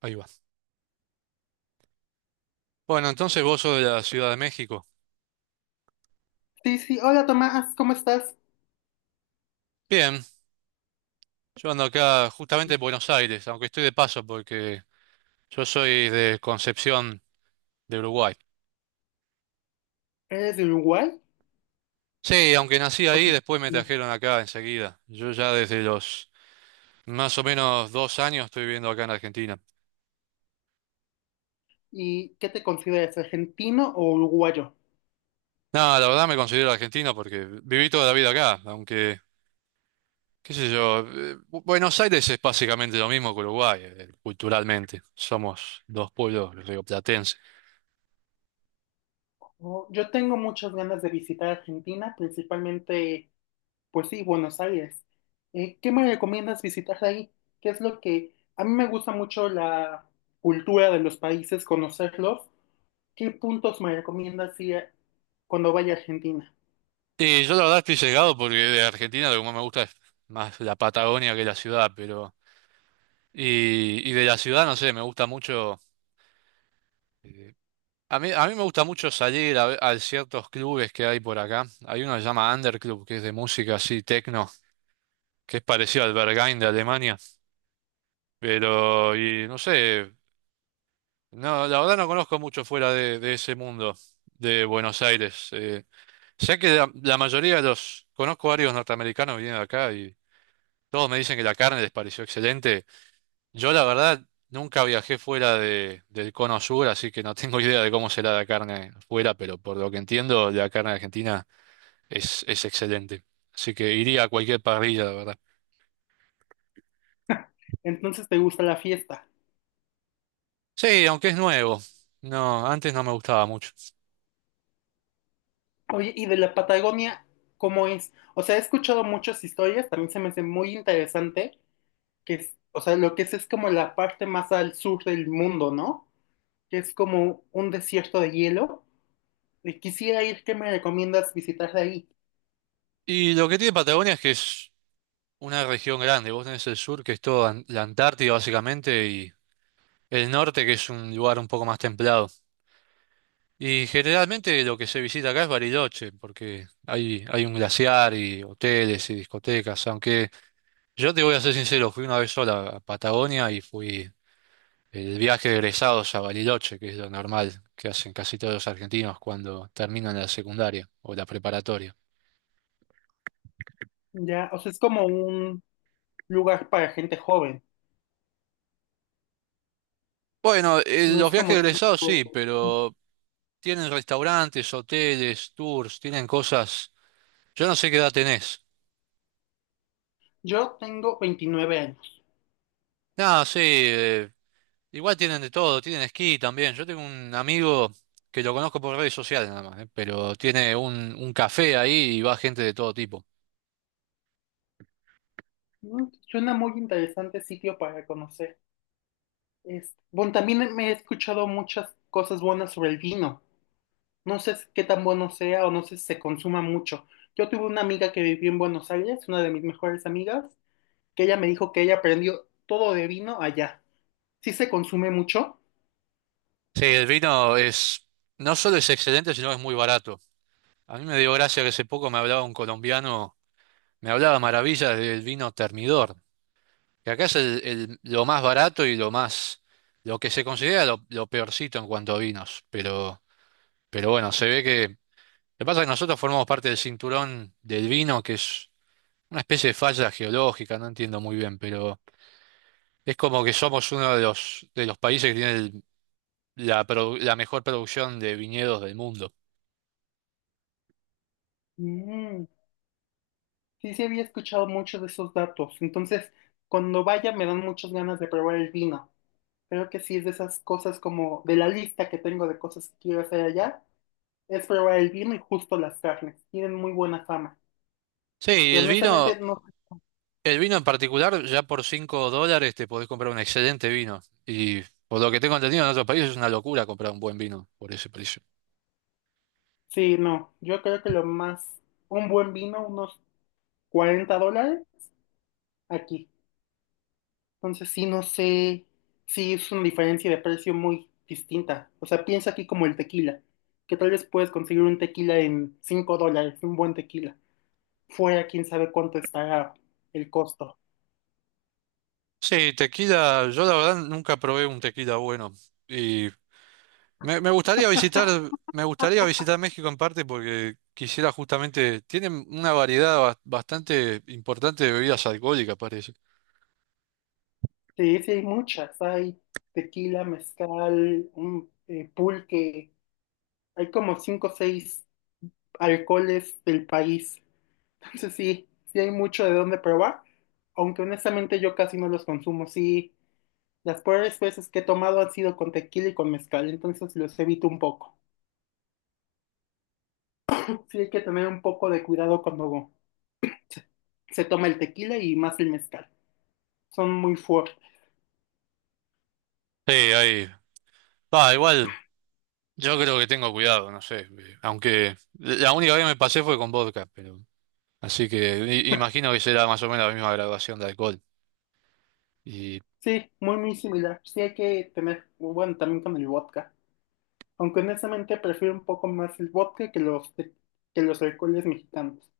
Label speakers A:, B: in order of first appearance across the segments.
A: Ahí va. Bueno, entonces vos sos de la Ciudad de México.
B: Sí, sí, hola Tomás, ¿cómo estás?
A: Bien, yo ando acá justamente en Buenos Aires, aunque estoy de paso porque yo soy de Concepción, de Uruguay.
B: ¿Eres de Uruguay
A: Sí, aunque nací
B: o
A: ahí,
B: te...
A: después me trajeron acá enseguida. Yo ya desde los más o menos 2 años estoy viviendo acá en Argentina.
B: ¿Y qué te consideras, argentino o uruguayo?
A: Nada, la verdad me considero argentino porque viví toda la vida acá, aunque, qué sé yo, Buenos Aires es básicamente lo mismo que Uruguay, culturalmente. Somos dos pueblos rioplatenses.
B: Oh, yo tengo muchas ganas de visitar Argentina, principalmente, pues sí, Buenos Aires. ¿Qué me recomiendas visitar ahí? ¿Qué es lo que... A mí me gusta mucho la cultura de los países, conocerlos. ¿Qué puntos me recomiendas ir cuando vaya a Argentina?
A: Sí, yo la verdad estoy llegado porque de Argentina lo que más me gusta es más la Patagonia que la ciudad, pero... Y de la ciudad, no sé, me gusta mucho... eh, a mí me gusta mucho salir a, a ciertos clubes que hay por acá. Hay uno que se llama Underclub, que es de música así, techno, que es parecido al Berghain de Alemania. Pero, y no sé, no, la verdad no conozco mucho fuera de ese mundo de Buenos Aires. Sé que la mayoría de los... Conozco varios norteamericanos que vienen acá. Todos me dicen que la carne les pareció excelente. Yo la verdad nunca viajé fuera del cono sur, así que no tengo idea de cómo será la carne fuera, pero por lo que entiendo, la carne argentina es excelente. Así que iría a cualquier parrilla, la verdad.
B: Entonces, ¿te gusta la fiesta?
A: Sí, aunque es nuevo. No, antes no me gustaba mucho.
B: Oye, ¿y de la Patagonia cómo es? O sea, he escuchado muchas historias, también se me hace muy interesante, que es, o sea, lo que es como la parte más al sur del mundo, ¿no? Que es como un desierto de hielo. Y quisiera ir, ¿qué me recomiendas visitar de ahí?
A: Y lo que tiene Patagonia es que es una región grande. Vos tenés el sur, que es toda la Antártida básicamente, y el norte, que es un lugar un poco más templado. Y generalmente lo que se visita acá es Bariloche, porque hay un glaciar y hoteles y discotecas. Aunque yo te voy a ser sincero, fui una vez sola a Patagonia y fui el viaje de egresados a Bariloche, que es lo normal que hacen casi todos los argentinos cuando terminan la secundaria o la preparatoria.
B: Ya, o sea, es como un lugar para gente joven,
A: Bueno,
B: no
A: los
B: es
A: viajes de
B: como...
A: egresados
B: tanto-
A: sí, pero tienen restaurantes, hoteles, tours, tienen cosas. Yo no sé qué edad tenés.
B: Yo tengo 29 años.
A: No, sí. Igual tienen de todo, tienen esquí también. Yo tengo un amigo que lo conozco por redes sociales nada más, ¿eh? Pero tiene un café ahí y va gente de todo tipo.
B: Suena muy interesante sitio para conocer. Este, bueno, también me he escuchado muchas cosas buenas sobre el vino. No sé qué tan bueno sea o no sé si se consuma mucho. Yo tuve una amiga que vivió en Buenos Aires, una de mis mejores amigas, que ella me dijo que ella aprendió todo de vino allá. ¿Sí se consume mucho?
A: Sí, el vino es no solo es excelente, sino que es muy barato. A mí me dio gracia que hace poco me hablaba un colombiano, me hablaba maravillas del vino Termidor, que acá es lo más barato y lo más, lo que se considera lo peorcito en cuanto a vinos, pero bueno, se ve que... Lo que pasa es que nosotros formamos parte del cinturón del vino, que es una especie de falla geológica, no entiendo muy bien, pero es como que somos uno de los países que tiene la mejor producción de viñedos del mundo.
B: Mm, sí, sí había escuchado mucho de esos datos. Entonces, cuando vaya me dan muchas ganas de probar el vino. Creo que sí es de esas cosas como de la lista que tengo de cosas que quiero hacer allá, es probar el vino y justo las carnes. Tienen muy buena fama.
A: Sí,
B: Que
A: el
B: honestamente
A: vino,
B: no,
A: el vino en particular, ya por $5 te podés comprar un excelente vino. Y por lo que tengo entendido en otros países es una locura comprar un buen vino por ese precio.
B: sí, no. Yo creo que lo más un buen vino, unos $40 aquí. Entonces sí, no sé, sí es una diferencia de precio muy distinta. O sea, piensa aquí como el tequila, que tal vez puedes conseguir un tequila en $5, un buen tequila. Fuera, quién sabe cuánto estará el costo.
A: Sí, tequila, yo la verdad nunca probé un tequila bueno. Y Me, me gustaría visitar, me gustaría visitar México en parte porque quisiera justamente, tienen una variedad bastante importante de bebidas alcohólicas, parece.
B: Sí, sí hay muchas, hay tequila, mezcal, un, pulque, hay como 5 o 6 alcoholes del país. Entonces sí, sí hay mucho de dónde probar, aunque honestamente yo casi no los consumo, sí. Las peores veces que he tomado han sido con tequila y con mezcal, entonces los evito un poco. Sí hay que tener un poco de cuidado cuando se toma el tequila y más el mezcal. Son muy fuertes.
A: Sí, ahí. Va, igual, yo creo que tengo cuidado, no sé. Aunque la única vez que me pasé fue con vodka, pero. Así que imagino que será más o menos la misma graduación de alcohol. Y
B: Sí, muy, muy similar. Sí hay que tener, bueno, también con el vodka. Aunque honestamente prefiero un poco más el vodka que los, te- que los alcoholes mexicanos.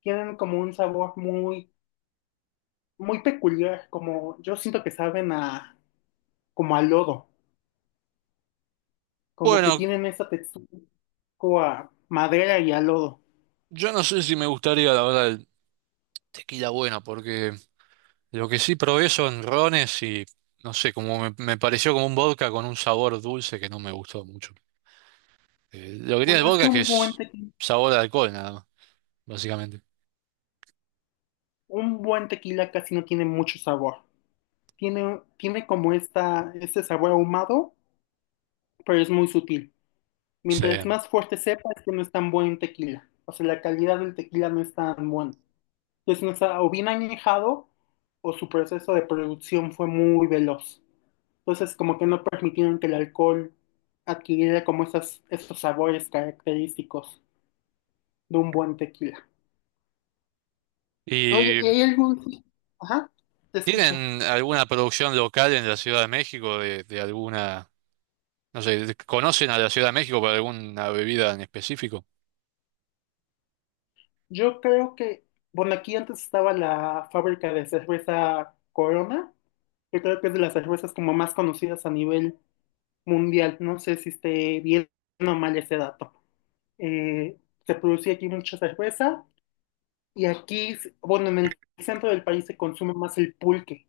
B: Tienen como un sabor muy, muy peculiar, como yo siento que saben a, como a lodo, como que
A: bueno,
B: tienen esa textura, como a madera y a lodo.
A: yo no sé si me gustaría, la verdad, el tequila bueno, porque. Lo que sí probé son rones y no sé, como me pareció como un vodka con un sabor dulce que no me gustó mucho. Lo que tiene
B: Bueno,
A: el
B: es
A: vodka
B: que
A: es que es sabor de alcohol nada más, básicamente.
B: un buen tequila casi no tiene mucho sabor. Tiene, tiene como esta, este sabor ahumado, pero es muy sutil. Mientras
A: Sí.
B: más fuerte sepa, es que no es tan buen tequila. O sea, la calidad del tequila no es tan buena. Entonces, no está o bien añejado o su proceso de producción fue muy veloz. Entonces, como que no permitieron que el alcohol adquiriera como esas, esos sabores característicos de un buen tequila. Oye,
A: ¿Y
B: ¿y hay algún... Ajá, te escucho.
A: tienen alguna producción local en la Ciudad de México de alguna, no sé, conocen a la Ciudad de México para alguna bebida en específico?
B: Yo creo que, bueno, aquí antes estaba la fábrica de cerveza Corona, que creo que es de las cervezas como más conocidas a nivel mundial. No sé si esté bien o mal ese dato. Eh, Se producía aquí mucha cerveza y aquí, s- bueno, en el centro del país se consume más el pulque,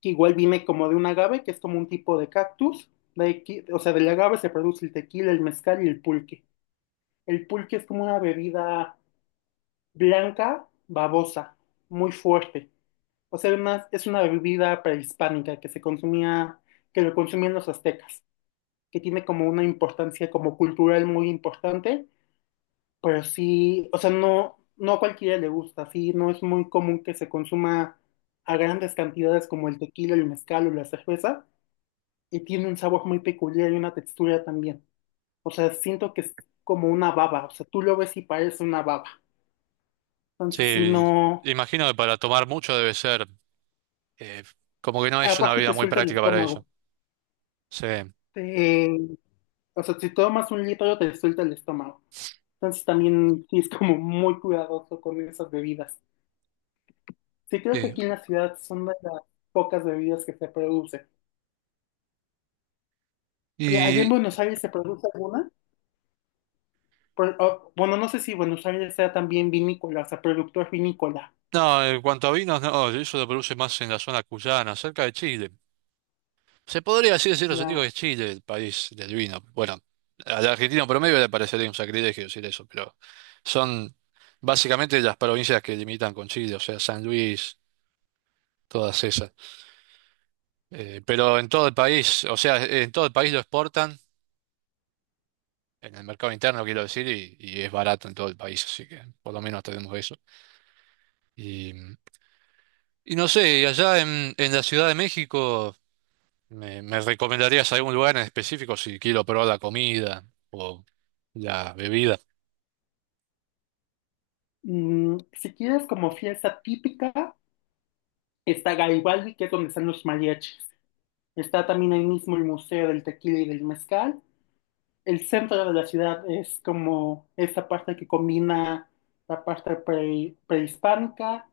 B: que igual viene como de un agave, que es como un tipo de cactus. De aquí- o sea, del agave se produce el tequila, el mezcal y el pulque. El pulque es como una bebida blanca, babosa, muy fuerte. O sea, además es una bebida prehispánica que se consumía, que lo consumían los aztecas, que tiene como una importancia como cultural muy importante, pero sí, o sea, no, no a cualquiera le gusta, sí, no es muy común que se consuma a grandes cantidades como el tequila, el mezcal o la cerveza, y tiene un sabor muy peculiar y una textura también. O sea, siento que es como una baba, o sea, tú lo ves y parece una baba. Entonces, sí,
A: Sí,
B: no.
A: imagino que para tomar mucho debe ser, eh, como que no es una
B: Aparte te
A: bebida muy
B: suelta el
A: práctica para eso.
B: estómago.
A: Sí.
B: Te- o sea, si tomas un litro te suelta el estómago. Entonces también sí es como muy cuidadoso con esas bebidas. Sí, creo que aquí en la ciudad son de las pocas bebidas que se producen. ¿Y allá en
A: Sí.
B: Buenos Aires se produce alguna? Por- o- bueno, no sé si Buenos Aires sea también vinícola, o sea, productor vinícola.
A: No, en cuanto a vinos, no, eso lo produce más en la zona cuyana, cerca de Chile. Se podría así decir los amigos
B: Ya.
A: que es Chile, el país del vino. Bueno, al argentino promedio le parecería un sacrilegio decir eso, pero son básicamente las provincias que limitan con Chile, o sea, San Luis, todas esas. Pero en todo el país, o sea, en todo el país lo exportan, en el mercado interno quiero decir, y es barato en todo el país, así que por lo menos tenemos eso. Y, y no sé, y allá en la Ciudad de México. Me recomendarías algún lugar en específico si quiero probar la comida o la bebida?
B: Mm, si quieres como fiesta típica, está Garibaldi, que es donde están los mariachis. Está también ahí mismo el Museo del Tequila y del Mezcal. El centro de la ciudad es como esa parte que combina la parte prehispánica,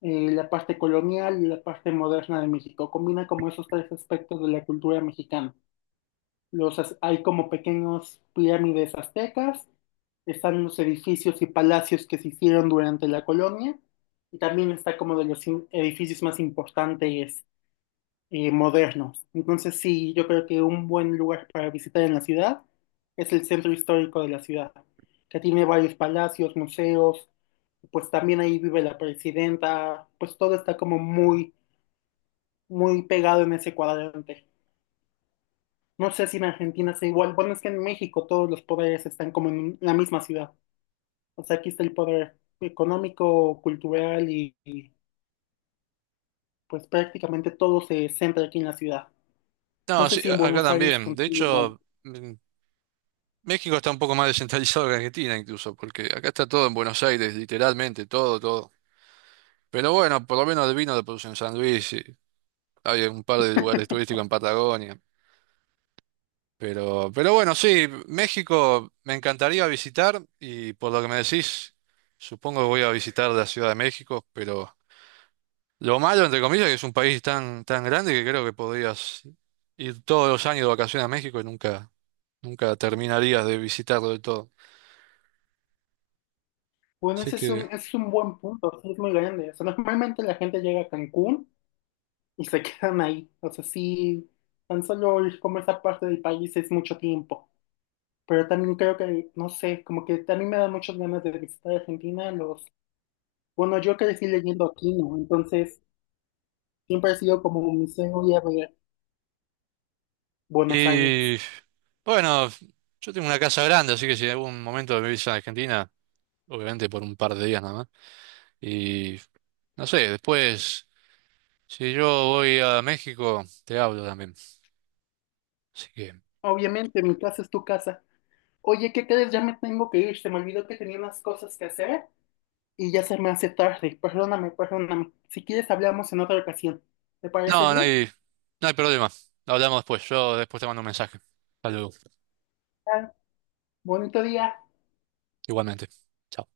B: la parte colonial y la parte moderna de México. Combina como esos tres aspectos de la cultura mexicana. Los, az- hay como pequeños pirámides aztecas, están los edificios y palacios que se hicieron durante la colonia, y también está como de los edificios más importantes modernos. Entonces sí, yo creo que un buen lugar para visitar en la ciudad es el centro histórico de la ciudad, que tiene varios palacios, museos, pues también ahí vive la presidenta, pues todo está como muy, muy pegado en ese cuadrante. No sé si en Argentina sea igual, bueno, es que en México todos los poderes están como en la misma ciudad. O sea, aquí está el poder económico, cultural y, pues prácticamente todo se centra aquí en la ciudad. No
A: No,
B: sé
A: sí,
B: si en
A: acá
B: Buenos Aires
A: también. De
B: funciona igual.
A: hecho, mm, México está un poco más descentralizado que Argentina incluso, porque acá está todo en Buenos Aires, literalmente, todo, todo. Pero bueno, por lo menos el vino lo producen en San Luis y hay un par de lugares turísticos en Patagonia. Pero bueno, sí, México me encantaría visitar y por lo que me decís, supongo que voy a visitar la Ciudad de México, pero... Lo malo, entre comillas, que es un país tan, tan grande que creo que podrías ir todos los años de vacaciones a México y nunca, nunca terminarías de visitarlo del todo.
B: Bueno,
A: Así que,
B: ese es un buen punto, sí, es muy grande. O sea, normalmente la gente llega a Cancún y se quedan ahí. O sea, sí, tan solo ir como esa parte del país es mucho tiempo. Pero también creo que, no sé, como que también me da muchas ganas de visitar Argentina. Los, bueno, yo crecí leyendo aquí, ¿no? Entonces, siempre ha sido como mi sueño ir a ver Buenos Aires.
A: y bueno, yo tengo una casa grande, así que si en algún momento me visita a Argentina, obviamente por un par de días nada más. Y no sé, después, si yo voy a México, te hablo también. Así que,
B: Obviamente, mi casa es tu casa. Oye, ¿qué crees? Ya me tengo que ir. Se me olvidó que tenía unas cosas que hacer. Y ya se me hace tarde. Perdóname, perdóname. Si quieres, hablamos en otra ocasión. ¿Te parece
A: no, no
B: bien?
A: hay, no hay problema. Hablamos después. Yo después te mando un mensaje. Hasta luego,
B: Ah, bonito día.
A: igualmente. Chao.